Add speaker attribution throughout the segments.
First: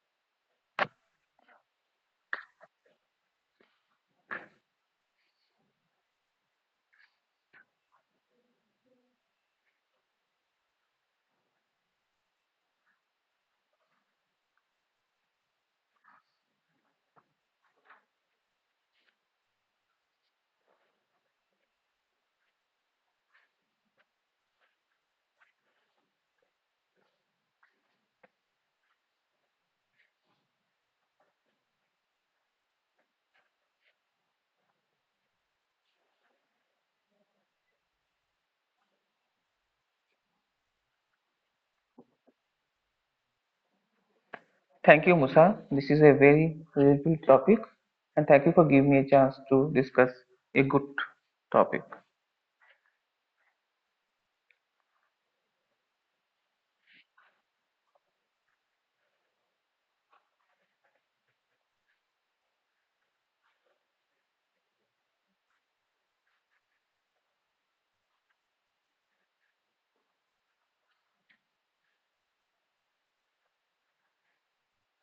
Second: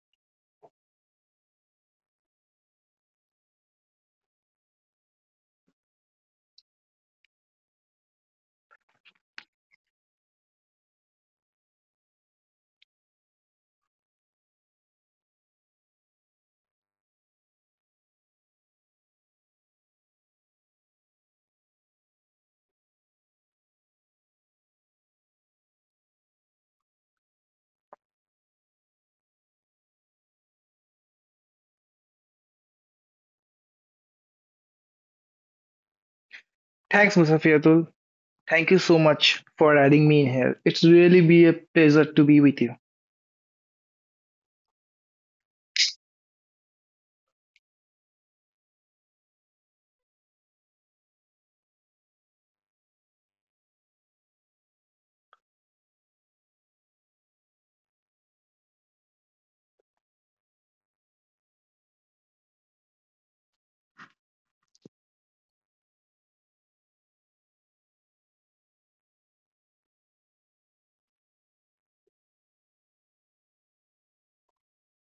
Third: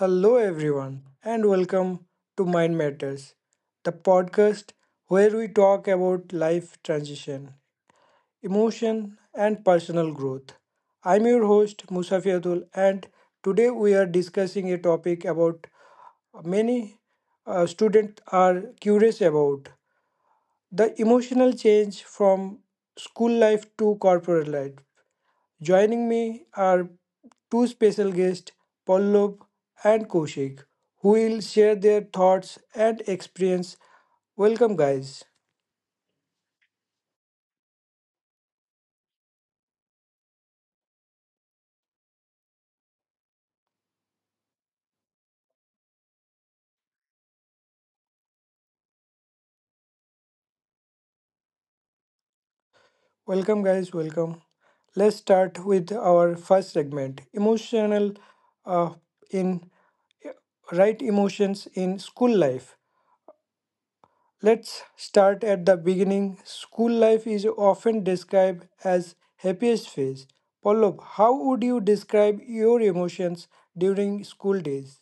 Speaker 1: Hello, everyone, and welcome to Mind Matters, the podcast where we talk about life transition, emotion, and personal growth. I'm your host, Musafiatul, and today we are discussing a topic about many students are curious about: the emotional change from school life to corporate life. Joining me are two special guests, Pallab and Kaushik, who will share their thoughts and experience. Welcome, guys.
Speaker 2: Thanks, Musafiatul. Thank you so much for adding me in here. It's really be a pleasure to be with you.
Speaker 3: Thank you, Musa. This is a very relatable topic, and thank you for giving me a chance to discuss a good topic.
Speaker 1: Welcome, guys. Welcome. Let's start with our first segment, emotional uh, in right, emotions in school life. Let's start at the beginning. School life is often described as happiest phase. Pallab, how would you describe your emotions during school days?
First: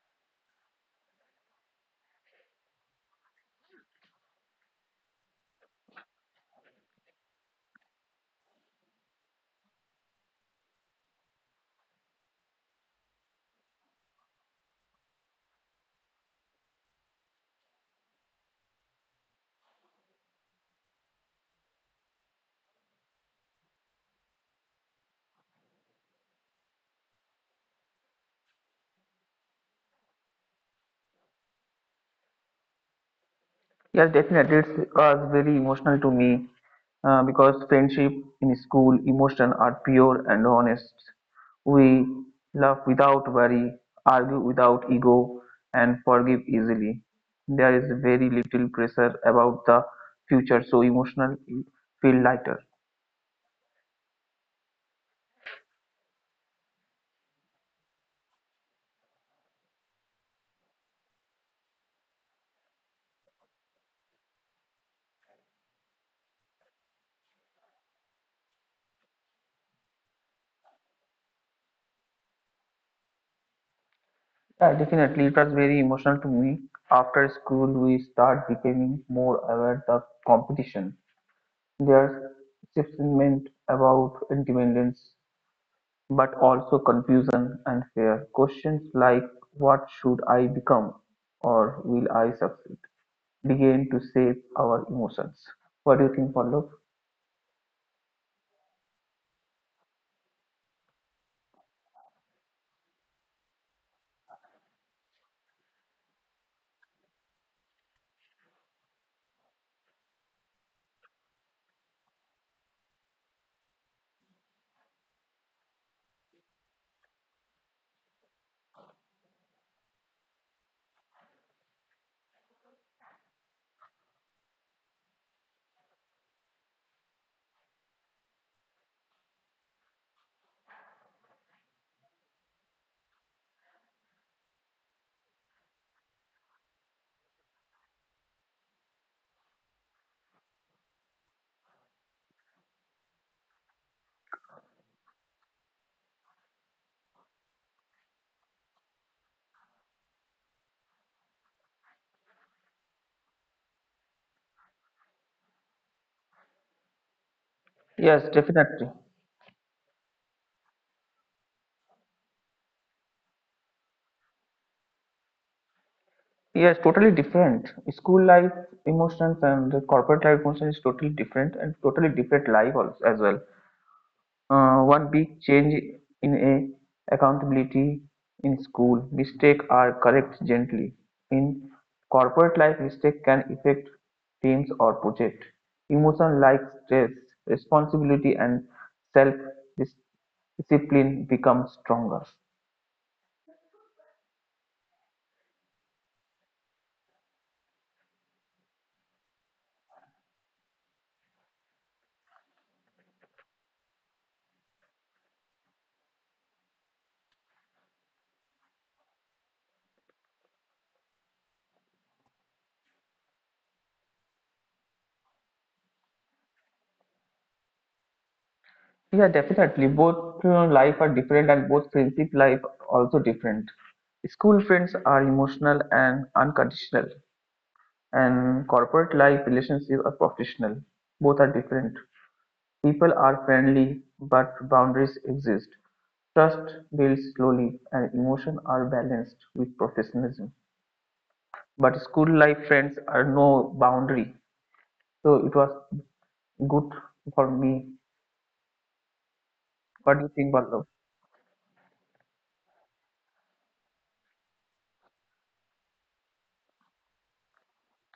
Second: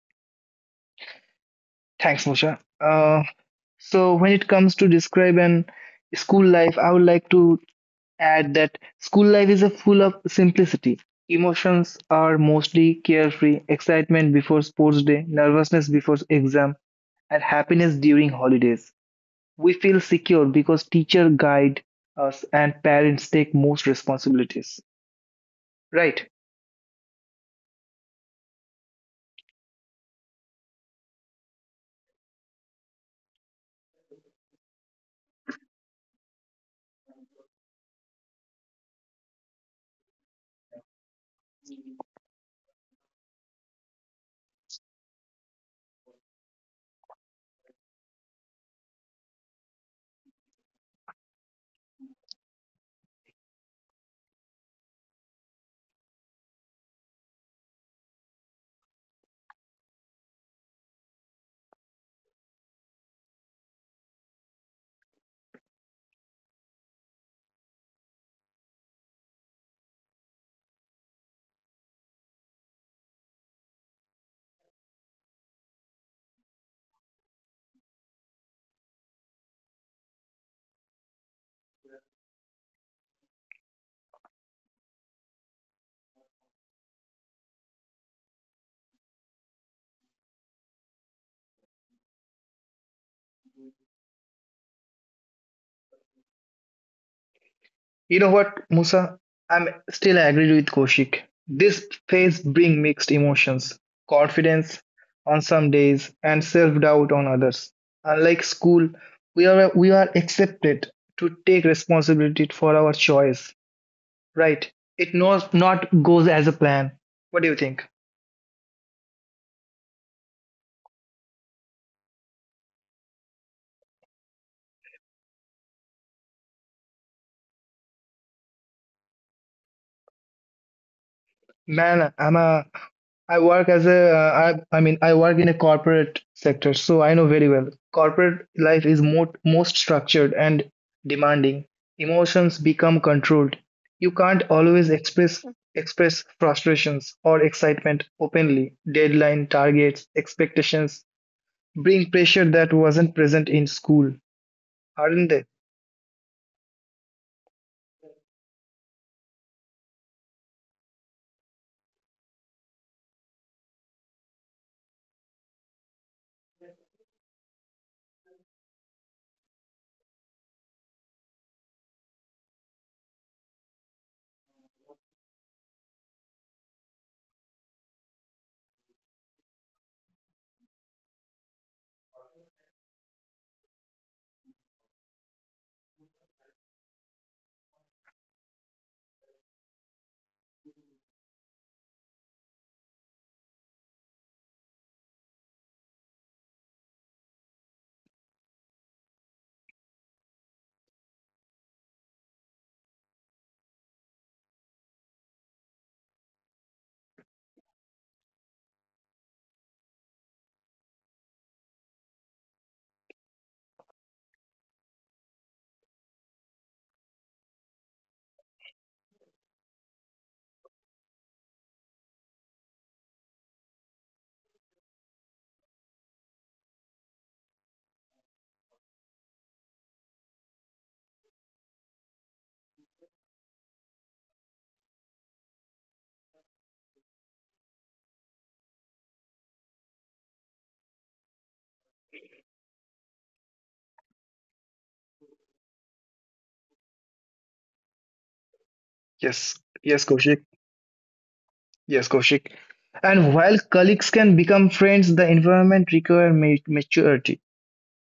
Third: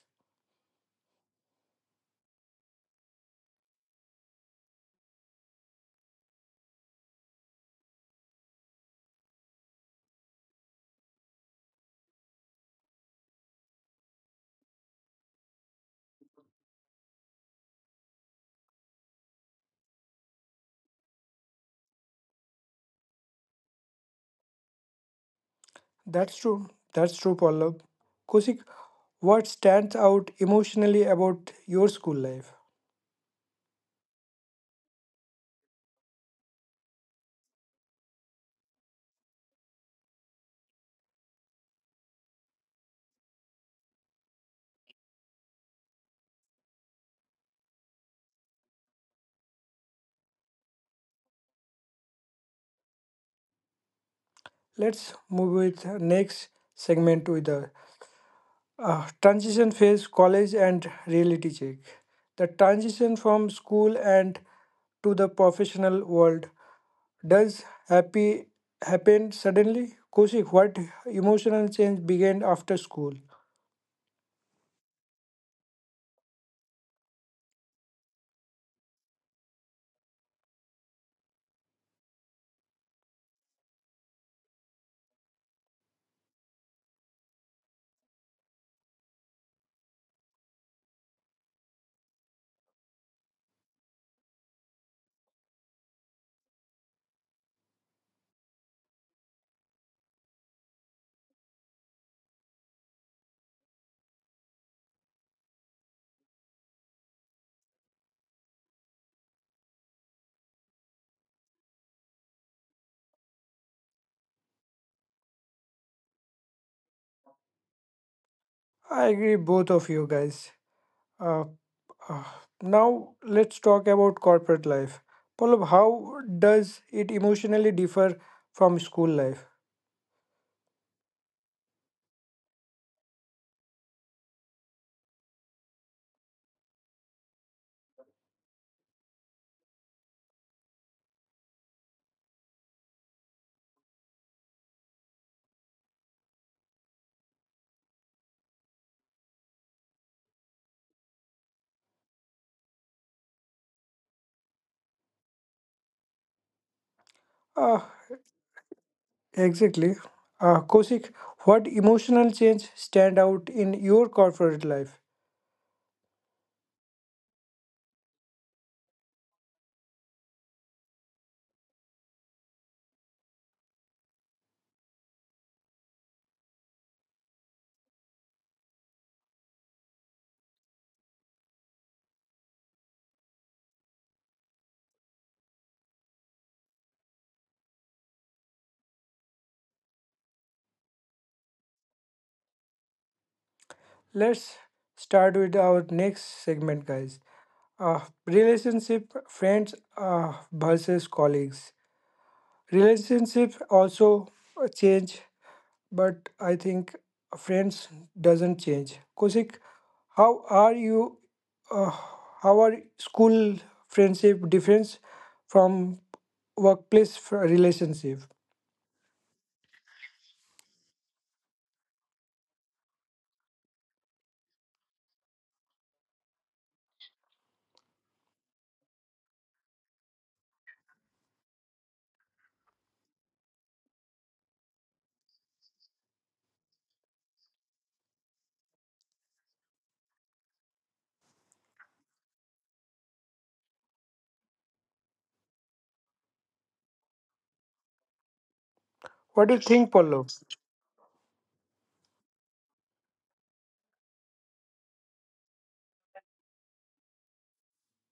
Speaker 2: Thanks, Musha. So when it comes to describe an school life, I would like to add that school life is a full of simplicity. Emotions are mostly carefree, excitement before sports day, nervousness before exam, and happiness during holidays. We feel secure because teacher guide us and parents take most responsibilities. Right?
Speaker 1: That's true. That's true, Pallab. Kosik, what stands out emotionally about your school life?
Speaker 3: Yes, definitely, it was very emotional to me because friendship in school, emotion are pure and honest. We love without worry, argue without ego, and forgive easily. There is very little pressure about the future, so emotional feel lighter.
Speaker 1: Let's move with next segment with the transition phase, college and reality check. The transition from school and to the professional world. Does happy Happen suddenly? Koshik, what emotional change began after school?
Speaker 3: Yeah, definitely, it was very emotional to me. After school, we start becoming more aware of competition. There's excitement about independence, but also confusion and fear. Questions like, "What should I become?" or "Will I succeed?" begin to shape our emotions. What do you think, Pallav?
Speaker 2: You know what, Musa? I'm still agreed with Koshik. This phase bring mixed emotions, confidence on some days and self-doubt on others. Unlike school, we are accepted to take responsibility for our choice, right? It not goes as a plan. What do you think?
Speaker 1: I agree, both of you guys. Uh, uh, Now let's talk about corporate life. Pallab, how does it emotionally differ from school life?
Speaker 2: Man, I work as a, I mean, I work in a corporate sector, so I know very well. Corporate life is more, most structured and demanding. Emotions become controlled. You can't always express frustrations or excitement openly. Deadline, targets, expectations bring pressure that wasn't present in school, aren't they?
Speaker 1: Uh,
Speaker 3: Yes, definitely.
Speaker 1: exactly. Kosik, what emotional change stand out in your corporate life?
Speaker 3: Yes, totally different. School life emotions and the corporate life emotions is totally different and totally different life also as well. One big change in a accountability in school mistake are correct gently in corporate life mistake can affect teams or project emotion like stress responsibility and self discipline become stronger.
Speaker 1: Let's start with our next segment, guys. Uh, Relationship, friends versus colleagues. Relationships also change, but I think friends doesn't change. Kosik, how are you? Uh, how are school friendship difference from relationship?
Speaker 3: Yeah, definitely, both life are different and both friendship life also different. School friends are emotional and unconditional, and corporate life relationships are professional. Both are different. People are friendly, but boundaries exist. Trust builds slowly, and emotions are balanced with professionalism. But school life friends are no boundary. So it was good for me.
Speaker 1: What do you
Speaker 2: Yes,
Speaker 1: think,
Speaker 3: What
Speaker 2: yes,
Speaker 3: do you
Speaker 1: Paulo?
Speaker 3: think,
Speaker 2: Kaushik.
Speaker 3: Ballav?
Speaker 2: Yes, Kaushik. And while colleagues can become friends, the environment requires maturity.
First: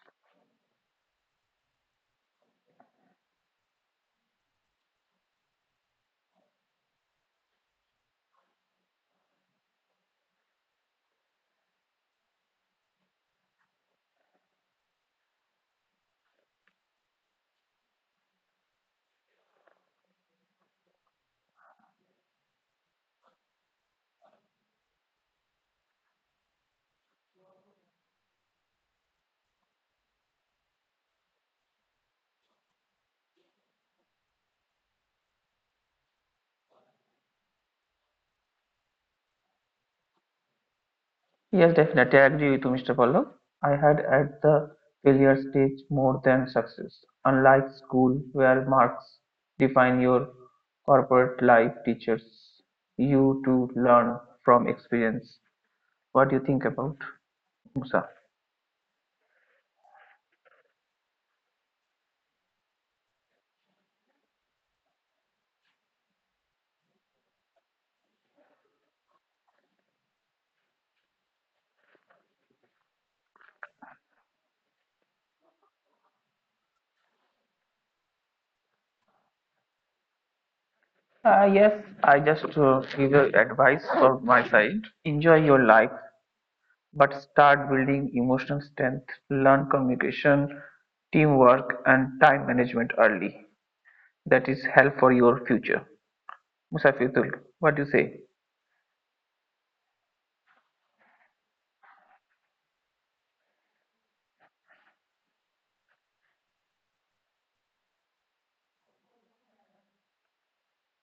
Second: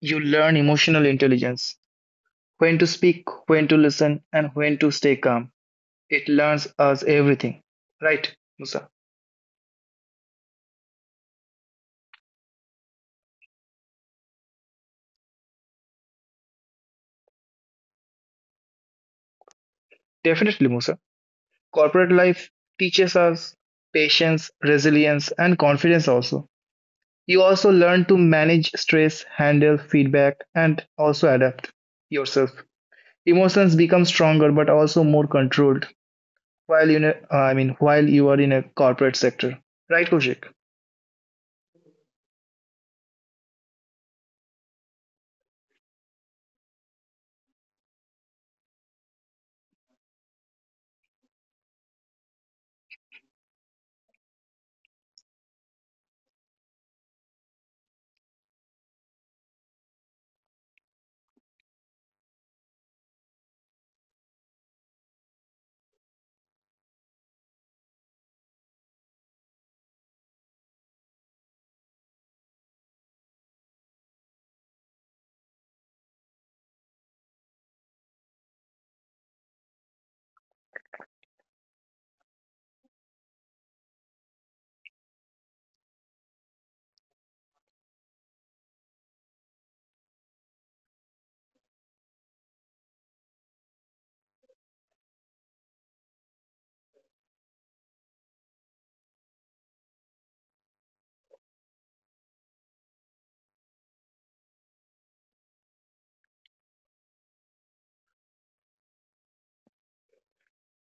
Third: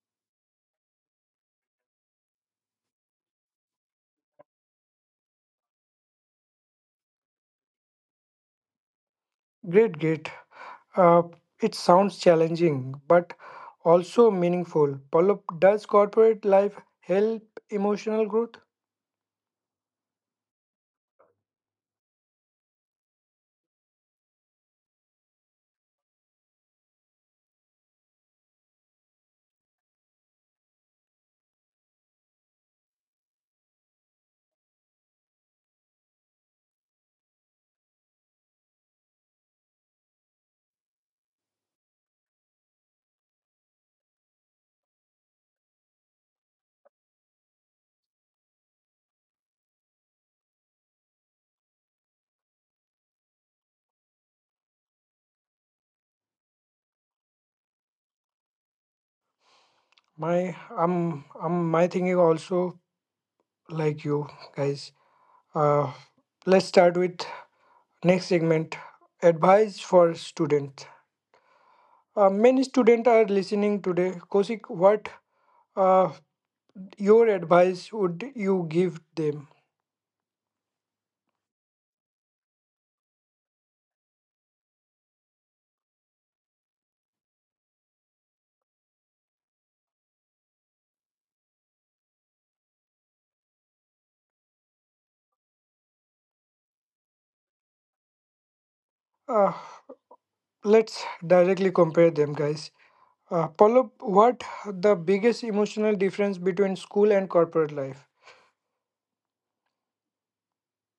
Speaker 2: You learn emotional intelligence, when to speak, when to listen, and when to stay calm. It learns us everything. Right, Musa?
Speaker 1: Great, great. Uh, it sounds challenging, but also meaningful. Pallop, does corporate life help emotional growth?
Speaker 2: Definitely, Musa. Corporate life teaches us patience, resilience, and confidence also. You also learn to manage stress, handle feedback, and also adapt yourself. Emotions become stronger but also more controlled while you know, I mean while you are in a corporate sector. Right, Koshik?
Speaker 3: Yes, definitely. I agree with you, Mr. Pallav. I had at the failure stage more than success. Unlike school, where marks define your corporate life, teachers you to learn from experience. What do you think about Musa?
Speaker 1: My, my thinking also like you guys. Uh, let's start with next segment. Advice for students. Many students are listening today. Kosik, what uh, your advice would you give them?
Speaker 3: Yes, I just give you advice from my side. Enjoy your life, but start building emotional strength. Learn communication, teamwork, and time management early. That is help for your future. Musafizul, what do you say?
Speaker 1: Uh, let's directly compare them, guys. Pallab, what the biggest emotional difference between school and corporate life?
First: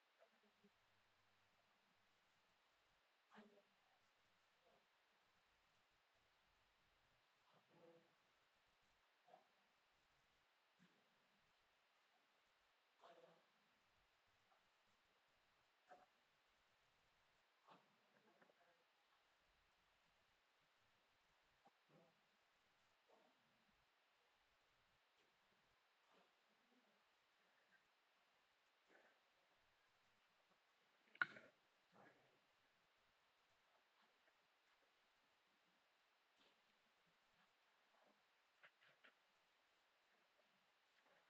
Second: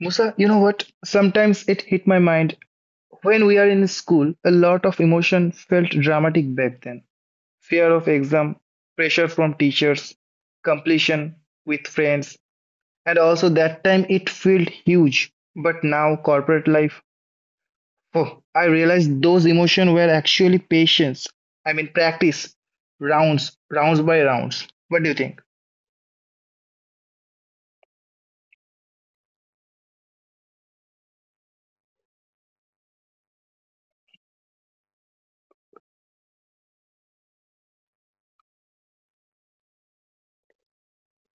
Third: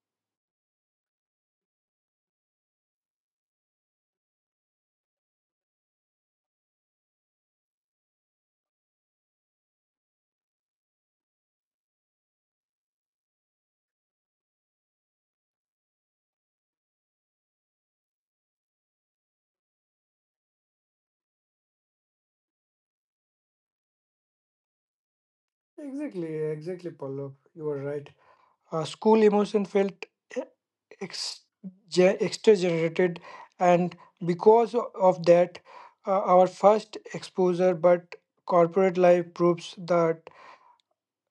Speaker 2: Musa, you know what? Sometimes it hit my mind. When we are in school, a lot of emotion felt dramatic back then. Fear of exam, pressure from teachers, completion with friends, and also that time it felt huge. But now corporate life, oh, I realized those emotions were actually patience. I mean practice, rounds, rounds by rounds. What do you think?
Speaker 1: Exactly, exactly, Pallab. You are right. School emotion felt eh, ex- extra generated, and because of that, our first exposure. But corporate life proves that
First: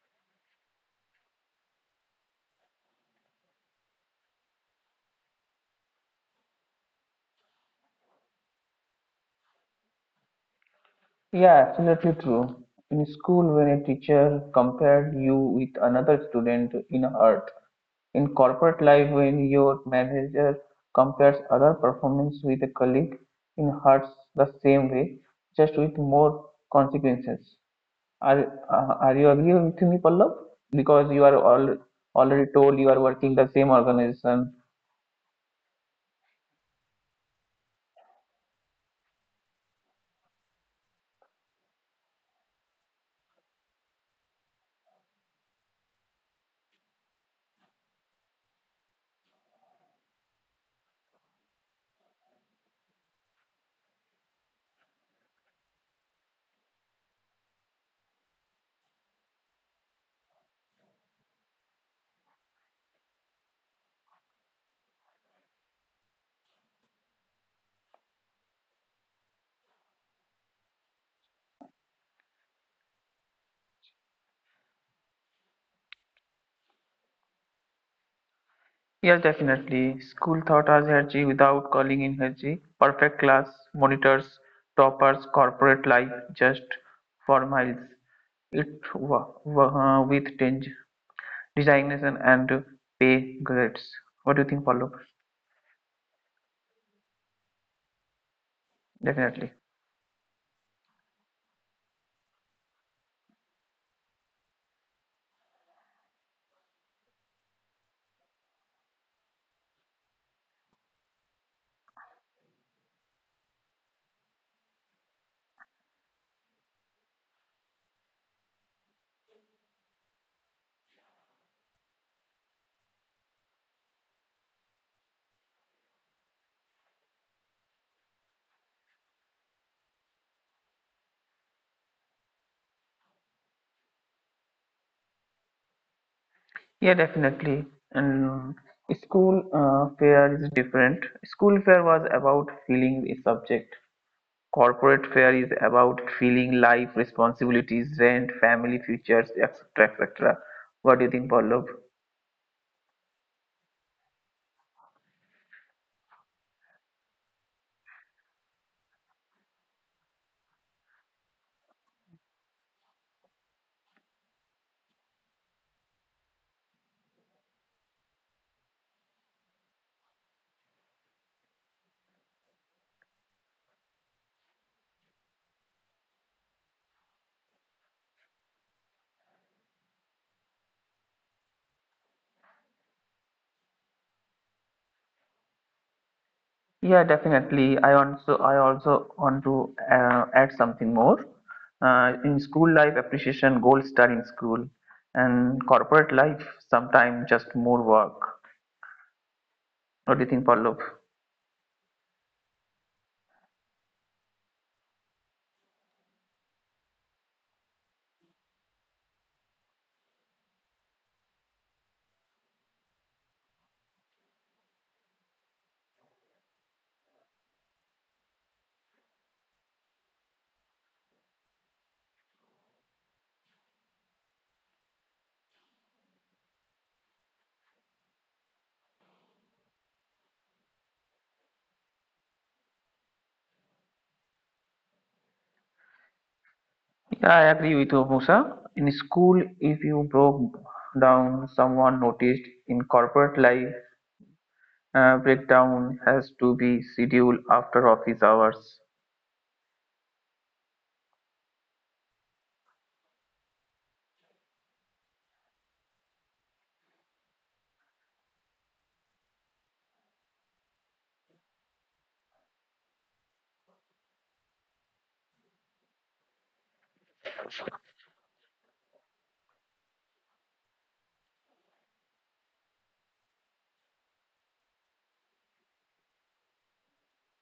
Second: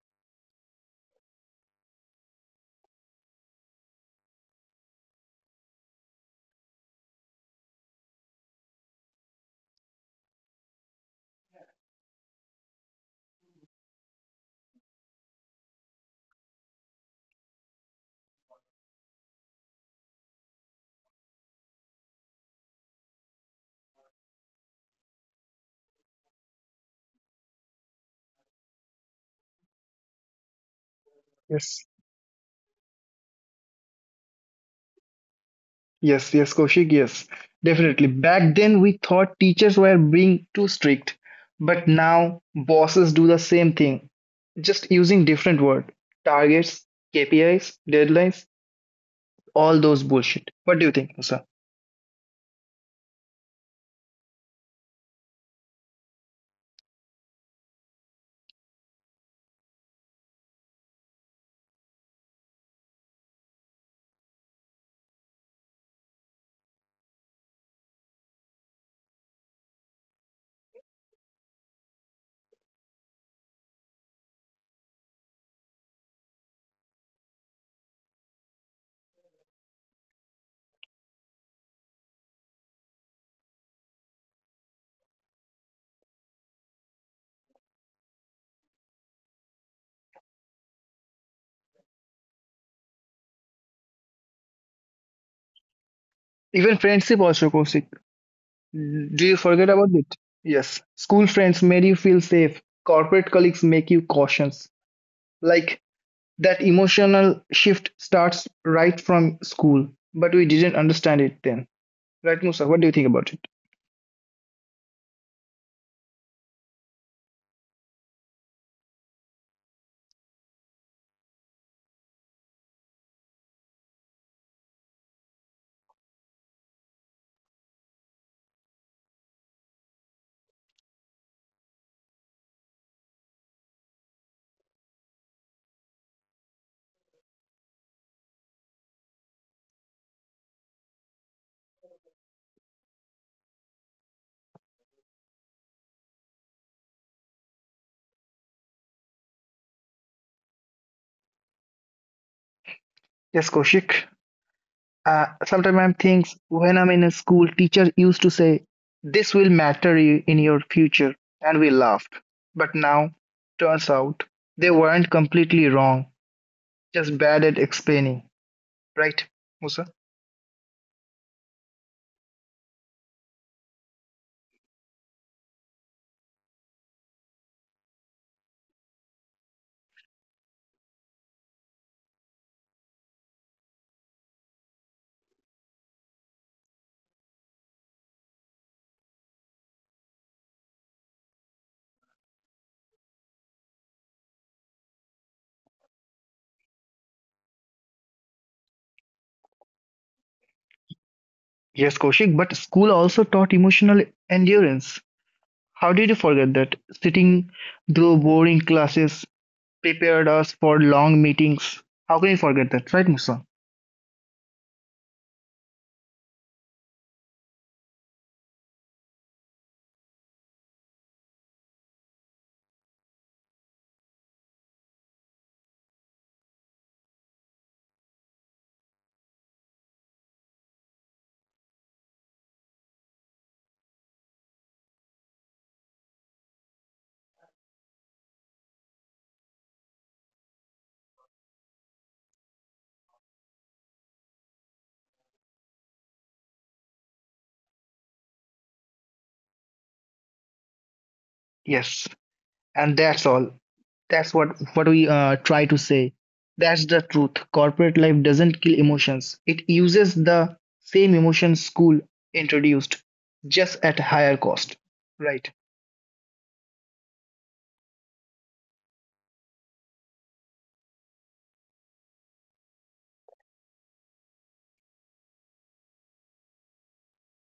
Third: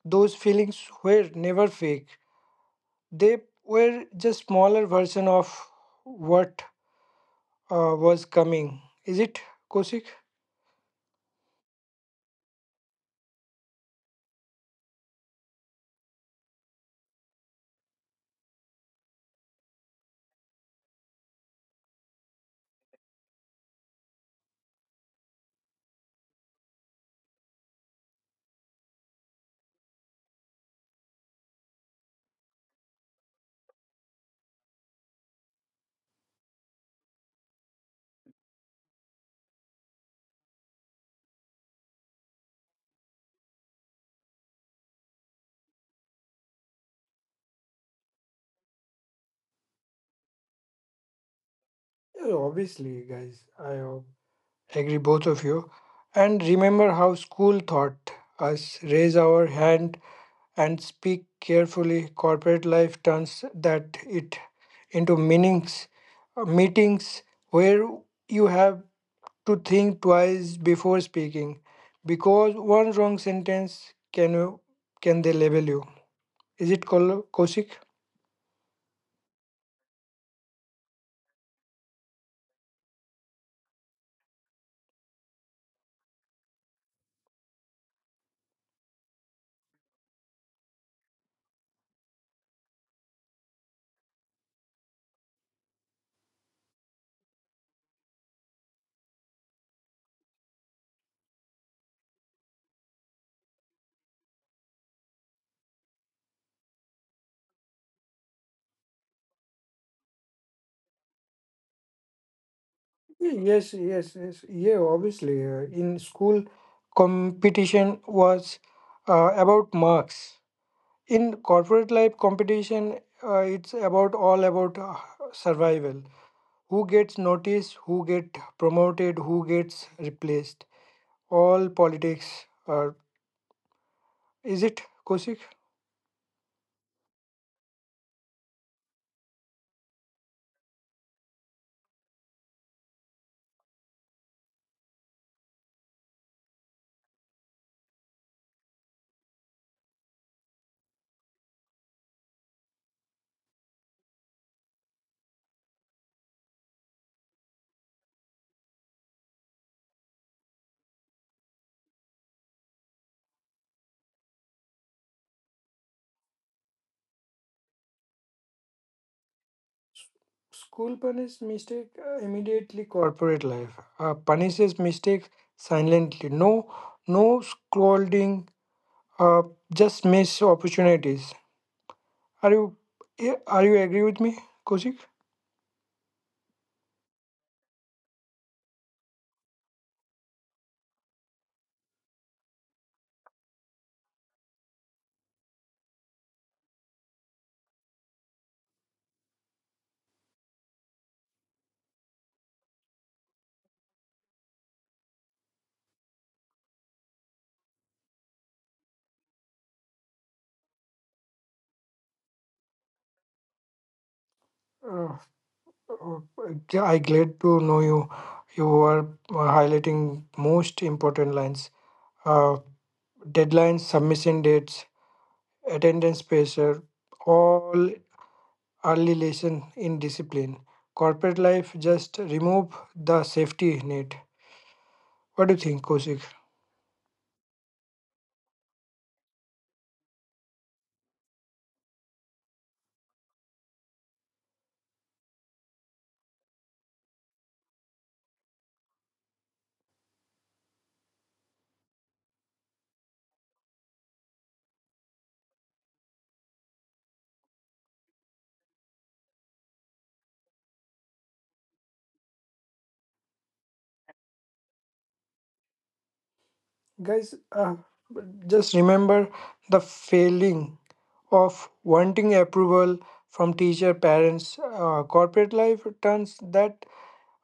Speaker 1: those feelings were never fake. They were just smaller version of what was coming. Is it, Kosik?
Speaker 3: Yeah, absolutely true. In school, when a teacher compared you with another student in hurt. In corporate life, when your manager compares other performance with a colleague, in hurts the same way, just with more consequences. Are you agree with me, Pallav? Because you are all, already told you are working the same organization.
Speaker 2: Yes, yes, Kaushik, yes, definitely. Back then, we thought teachers were being too strict, but now bosses do the same thing, just using different word. Targets, KPIs, deadlines, all those bullshit. What do you think, Musa?
Speaker 1: Yeah, obviously, guys, I agree both of you. And remember how school taught us raise our hand and speak carefully. Corporate life turns that it into meetings where you have to think twice before speaking, because one wrong sentence can you can they label you. Is it called Kosik?
Speaker 3: Yes, definitely. School taught us Herji without calling in Herji. Perfect class, monitors, toppers, corporate life, just for miles. With change, designation and pay grades. What do you think, Paulo?
Speaker 2: Even friendship also, Kaushik. Do you
Speaker 3: Definitely.
Speaker 2: forget about it? Yes. School friends made you feel safe. Corporate colleagues make you cautious. Like that emotional shift starts right from school, but we didn't understand it then. Right, Musa, what do you think about
Speaker 1: Yeah,
Speaker 2: it?
Speaker 1: Yes. Yeah, obviously. In school, competition was about marks. In corporate life, competition it's about all about survival. Who gets noticed? Who get promoted? Who gets replaced? All politics. Uh, is it Kosik?
Speaker 3: Yeah, definitely. And school fare is different. School fare was about feeling a subject. Corporate fare is about feeling life, responsibilities, rent, family, futures, etc., etc. What do you think, Pallav?
Speaker 2: Yes, Koshik. Sometimes I think when I'm in a school, teacher used to say, "This will matter you in your future," and we laughed. But now, turns out they weren't completely wrong, just bad at explaining. Right, Musa?
Speaker 1: School punishes mistake immediately. Corporate life punishes mistake silently. No, no scolding, uh, just miss opportunities. Are you yeah, are you agree with me, Kosik?
Speaker 3: Yeah, definitely. I also want to add something more. In school life, appreciation, gold star in school, and corporate life, sometimes just more work. What do you think, Pallav?
Speaker 2: Yes, Koshik. But school also taught emotional endurance. How did you forget that? Sitting through boring classes prepared us for long meetings. How can you forget that? Right, Musa?
Speaker 1: Uh, uh, yeah, I glad to know you. You are highlighting most important lines. Uh, deadlines, submission dates, attendance pressure, all early lesson in discipline. Corporate life just remove the safety net. What do you think, Kosik?
Speaker 3: Yeah, I agree with you, Musa. In school, if you broke down, someone noticed. In corporate life, breakdown has to be scheduled after office hours.
Speaker 2: Yes, and that's all. That's what we try to say. That's the truth. Corporate life doesn't kill emotions. It uses the same emotion school introduced, just at higher cost. Right.
Speaker 1: Guys, just remember the failing of wanting approval from teacher, parents. Corporate life turns that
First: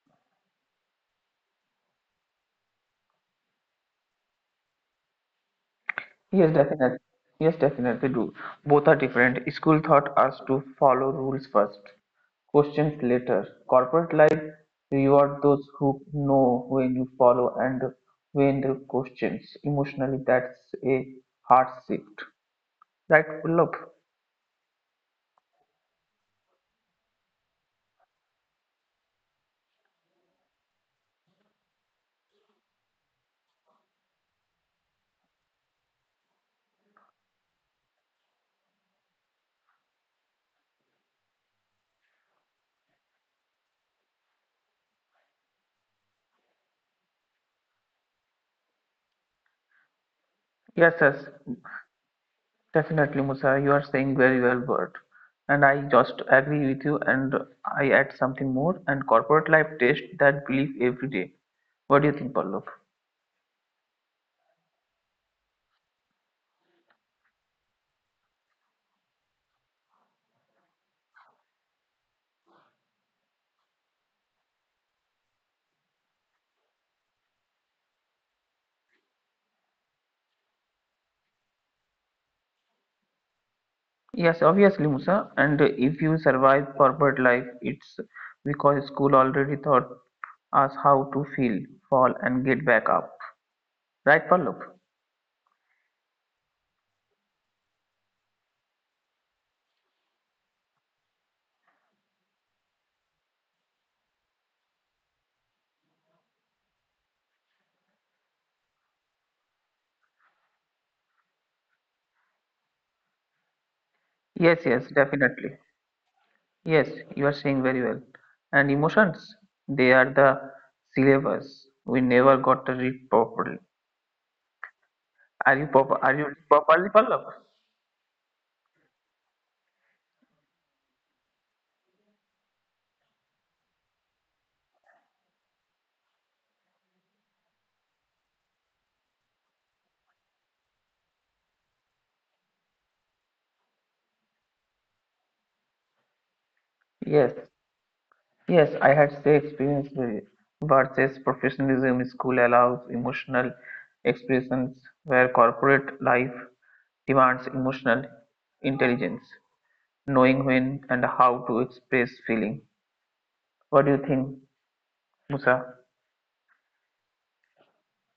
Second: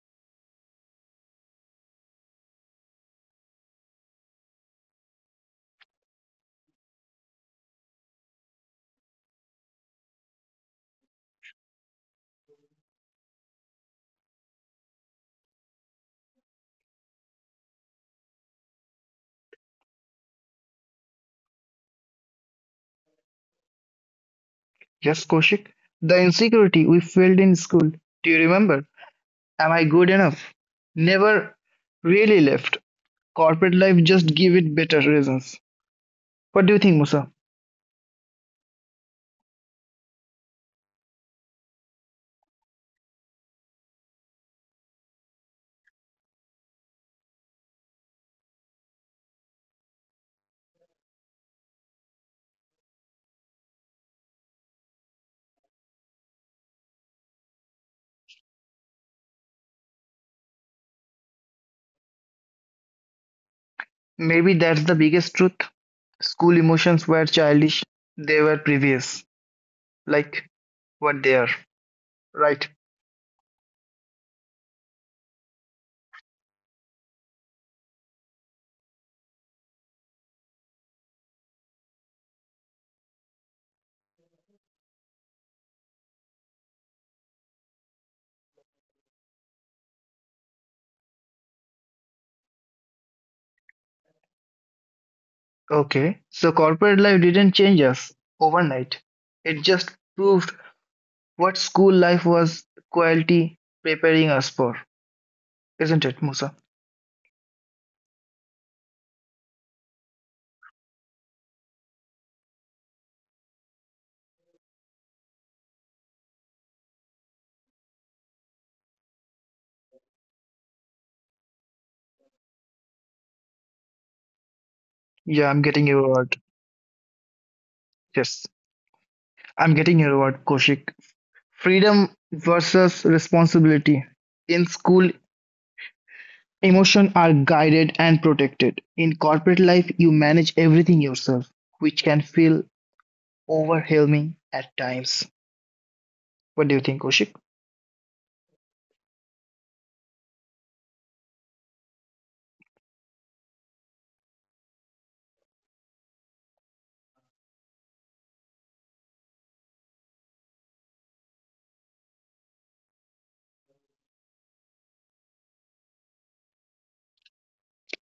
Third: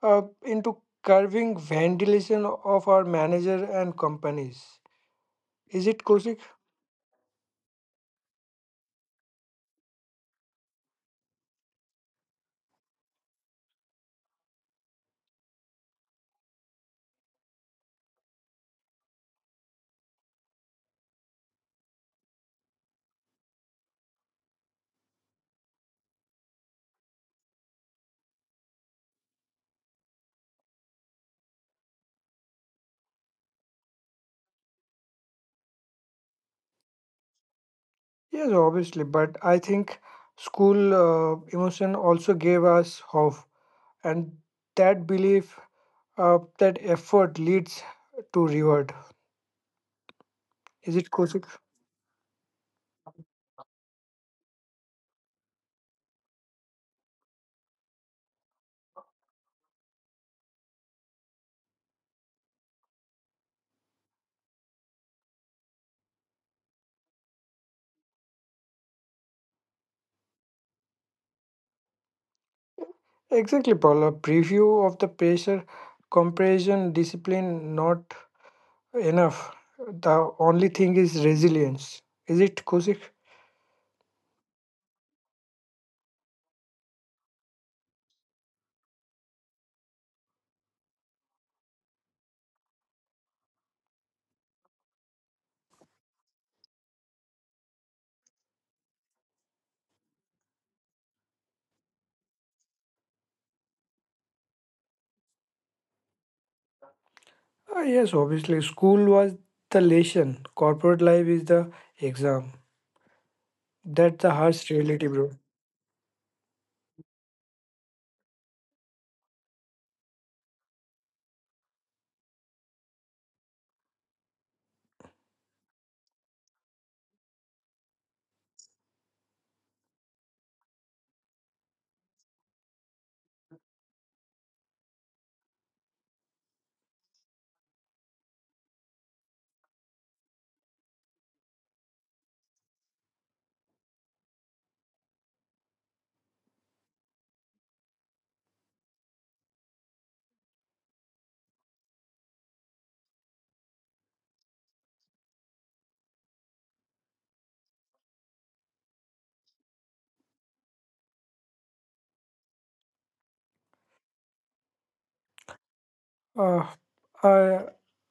Speaker 1: into curving ventilation of our manager and companies. Is it Kosik?
Speaker 3: Yes, definitely. Yes, definitely do. Both are different. School taught us to follow rules first, questions later. Corporate life reward those who know when you follow and when the questions. Emotionally, that's a hard shift. Right, Pullop?
Speaker 2: Yes, Koshik. The insecurity we felt in school. Do you remember? Am I good enough? Never really left. Corporate life just give it better reasons. What do you think, Musa?
Speaker 1: Yes, obviously, but I think school emotion also gave us hope, and that belief, that effort leads to reward.
Speaker 3: Yes,
Speaker 1: Is it
Speaker 3: yes.
Speaker 1: Kosik?
Speaker 3: Definitely, Musa, you are saying very well, Bert. And I just agree with you, and I add something more. And corporate life test that belief every day. What do you think, Pallav?
Speaker 2: Maybe that's the biggest truth. School emotions were childish. They were previous, like what they are. Right.
Speaker 1: Exactly, Paul. A preview of the pressure, comparison, discipline, not enough. The only thing is resilience. Is it Kusik?
Speaker 3: Yes, obviously, Musa. And if you survive corporate life, it's because school already taught us how to feel, fall, and get back up. Right, Pallav?
Speaker 2: Okay. So corporate life didn't change us overnight. It just proved what school life was quality preparing us for, isn't it, Musa?
Speaker 1: Ah, yes, obviously. School was the lesson. Corporate life is the exam. That's the
Speaker 3: Yes,
Speaker 1: harsh
Speaker 3: yes,
Speaker 1: reality, bro.
Speaker 3: definitely. Yes, you are saying very well. And emotions, they are the syllabus we never got to read properly.
Speaker 2: Yeah,
Speaker 3: Are
Speaker 2: I'm
Speaker 3: you
Speaker 2: getting
Speaker 3: pop
Speaker 2: your
Speaker 3: are you
Speaker 2: word.
Speaker 3: properly Pallab?
Speaker 2: Yes, I'm getting your word, Koshik. Freedom versus responsibility. In school, emotions are guided and protected. In corporate life, you manage everything yourself, which can feel overwhelming at times. What do you think,
Speaker 3: Yes,
Speaker 2: Koshik?
Speaker 3: yes, I had say experience with it. Versus professionalism. School allows emotional expressions where corporate life demands emotional intelligence, knowing when and how to express feeling. What do you think, Musa?
Speaker 1: Uh, I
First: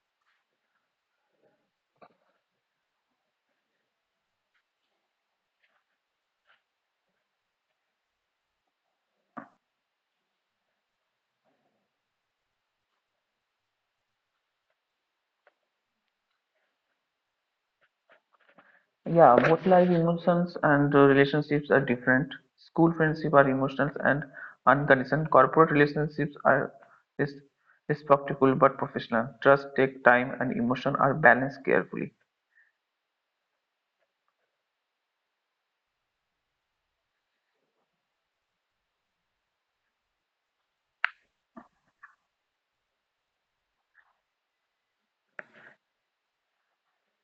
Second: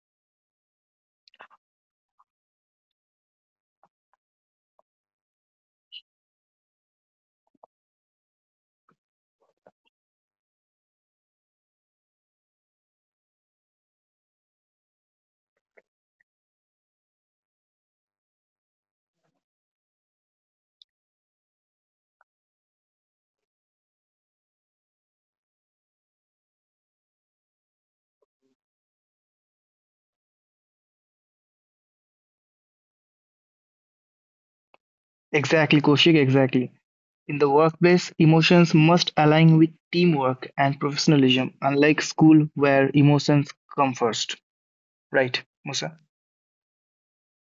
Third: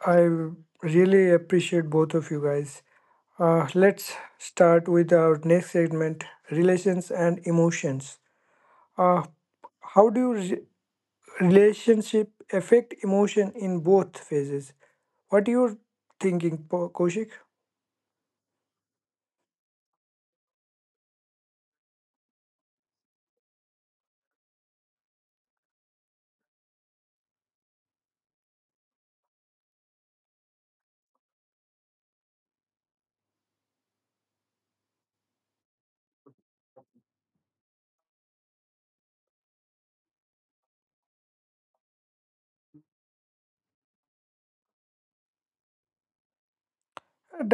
Speaker 1: I really appreciate both of you guys. Let's start with our next segment: relations and emotions. Uh, how do you relationship affect emotion in both phases? What you're thinking, Koshik?
Speaker 3: Yeah, both life emotions and relationships are different. School friendships are emotional and unconditional. Corporate relationships are res respectful but professional. Trust take time and emotion are balanced carefully.
Speaker 2: Exactly, Koshik, exactly. In the workplace, emotions must align with teamwork and professionalism, unlike school where emotions come first. Right, Musa?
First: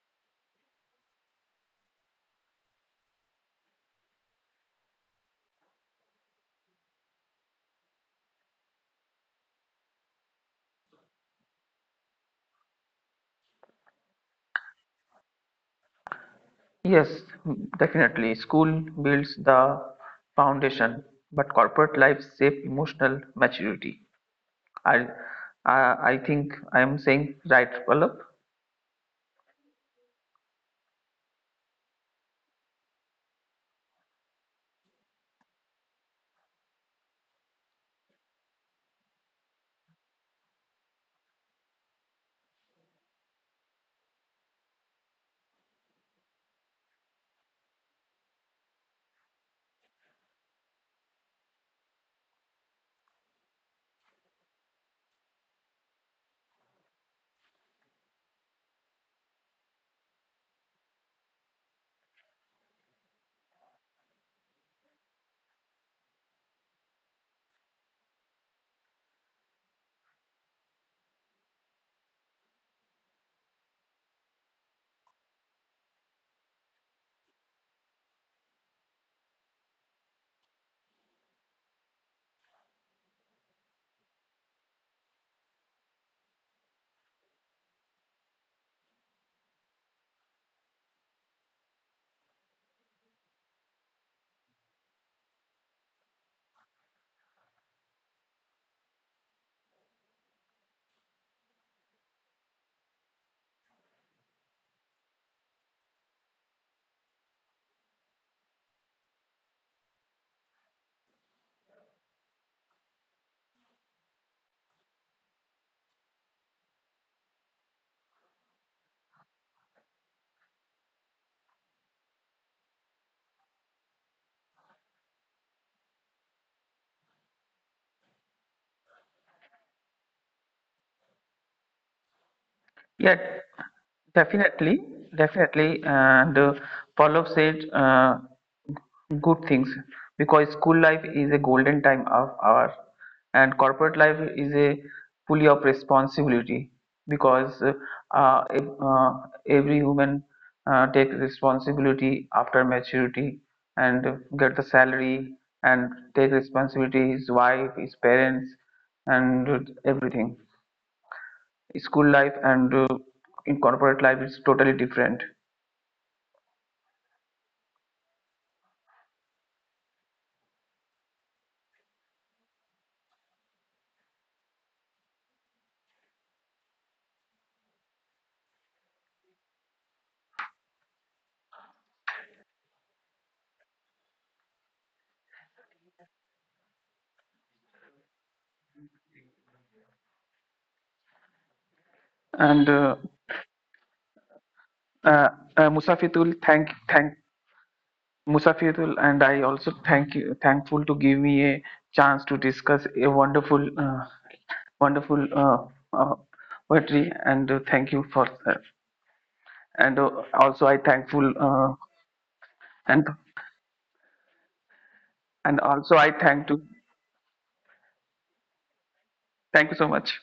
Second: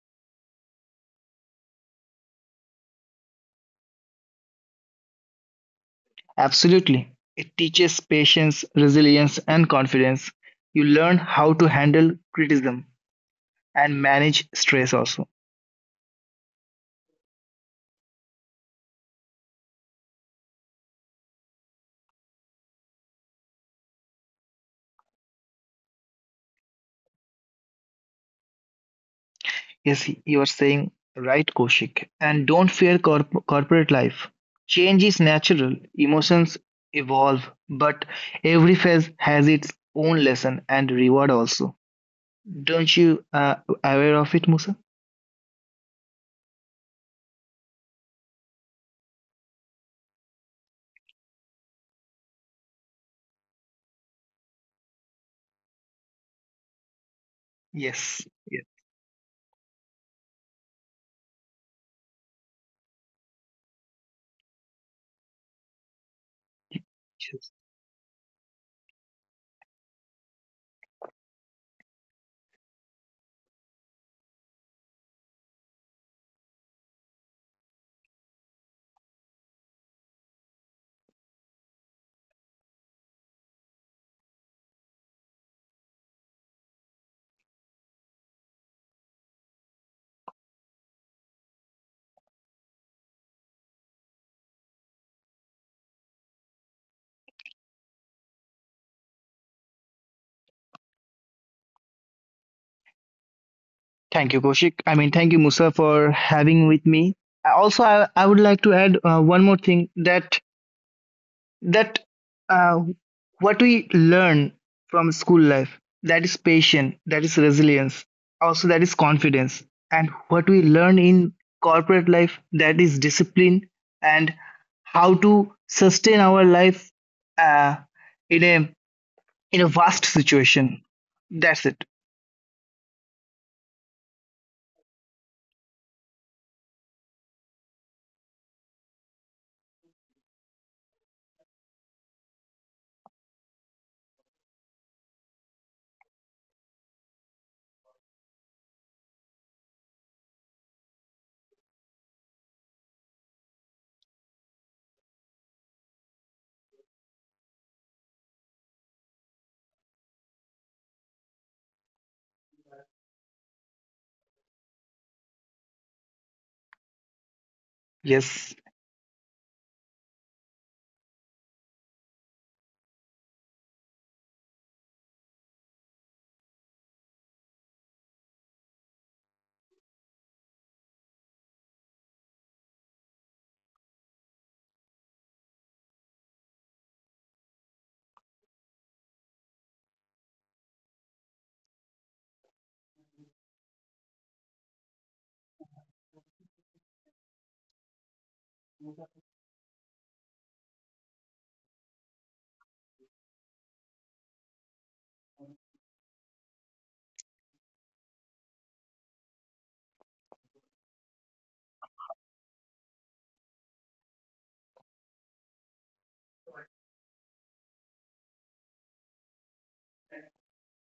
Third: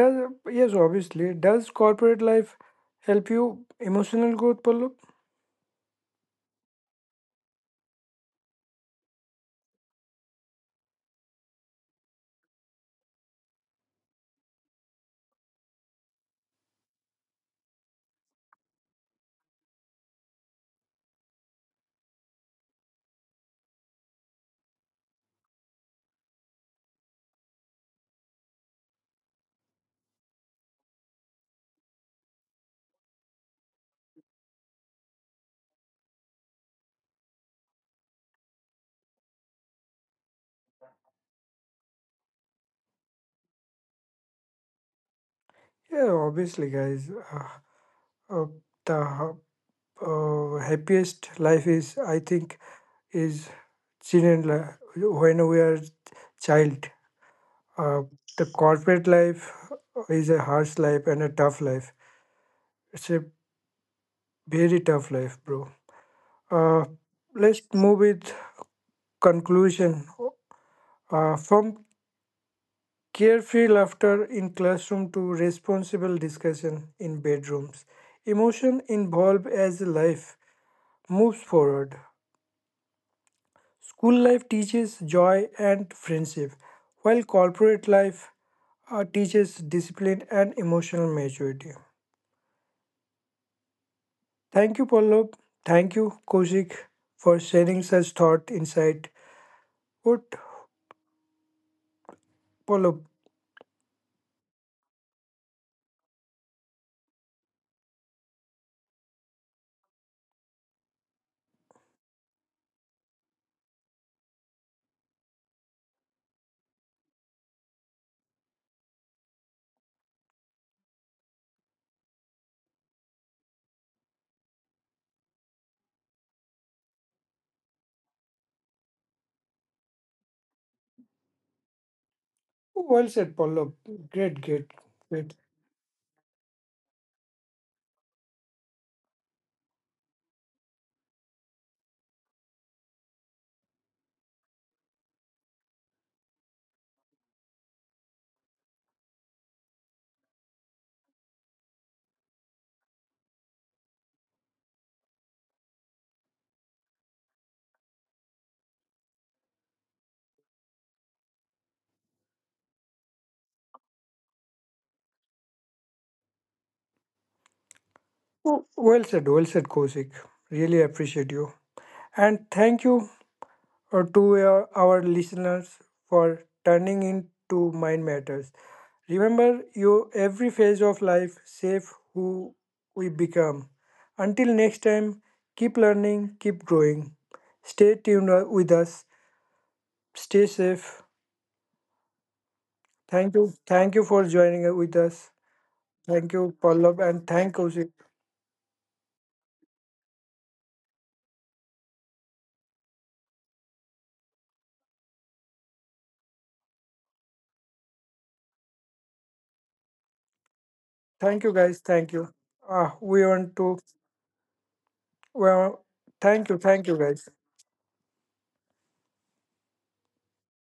Speaker 1: Does, yes obviously, does corporate life help you emotional growth, Pallab?
Speaker 2: Absolutely. It teaches patience, resilience, and confidence. You learn how to handle criticism and manage stress also.
Speaker 3: Yes, definitely. School builds the foundation, but corporate life shape emotional maturity. I, I think I am saying right, Pallab.
Speaker 2: Yes, you are saying right, Koshik. And don't fear corporate life. Change is natural, emotions evolve, but every phase has its own lesson and reward also. Don't you aware of it, Musa?
Speaker 1: Yeah, obviously, guys. Uh, the ha- Happiest life is, I think, is when we are child. uh,
Speaker 2: Yes.
Speaker 1: the
Speaker 2: Yes,
Speaker 1: corporate life is a harsh life and a tough life. It's a very tough life, bro. Uh,
Speaker 2: yes.
Speaker 1: let's move with conclusion. From carefree laughter in classroom to responsible discussion in bedrooms, emotion involved as life moves forward. School life teaches joy and friendship, while corporate life teaches discipline and emotional maturity. Thank you, Pallab. Thank you, Kaushik, for sharing such thought insight. What, Pallab?
Speaker 2: Thank you, Koshik. I mean, thank you, Musa, for having with me. Also, I would like to add one more thing that that uh, what we learn from school life, that is patience, that is resilience, also that is confidence, and what we learn in corporate life, that is discipline and how to sustain our life uh, in a vast situation. That's it.
Speaker 1: Well said, Pallav.
Speaker 3: Yet,
Speaker 1: Great, great, great.
Speaker 3: definitely, definitely. And Paulo said, good things because school life is a golden time of our and corporate life is a fully of responsibility because uh, ev- uh, every human take responsibility after maturity and get the salary and take responsibility his wife his parents and everything school life and in corporate life is totally different.
Speaker 2: Yes.
Speaker 1: Oh, well said, well said, Kosik. Really appreciate you. And thank you to our listeners for turning into Mind Matters. Remember, you every phase of life shape who we become. Until next time, keep learning, keep growing. Stay tuned with us. Stay safe.
Speaker 3: And
Speaker 1: Thank you. Thank you for joining with us.
Speaker 3: uh,
Speaker 1: Thank you,
Speaker 3: Musafetul,
Speaker 1: Pallav, and thank
Speaker 3: thank
Speaker 1: Kosik.
Speaker 3: Musafirul, and I also thank you, thankful to give me a chance to discuss a wonderful, wonderful uh, uh, poetry, and thank you for that. And also, I
Speaker 1: Thank you guys.
Speaker 3: thankful,
Speaker 1: Thank you. We want
Speaker 3: and
Speaker 1: to. Well,
Speaker 3: and
Speaker 1: thank
Speaker 3: also
Speaker 1: you.
Speaker 3: I
Speaker 1: Thank you
Speaker 3: thank to
Speaker 1: guys.
Speaker 3: thank you so much.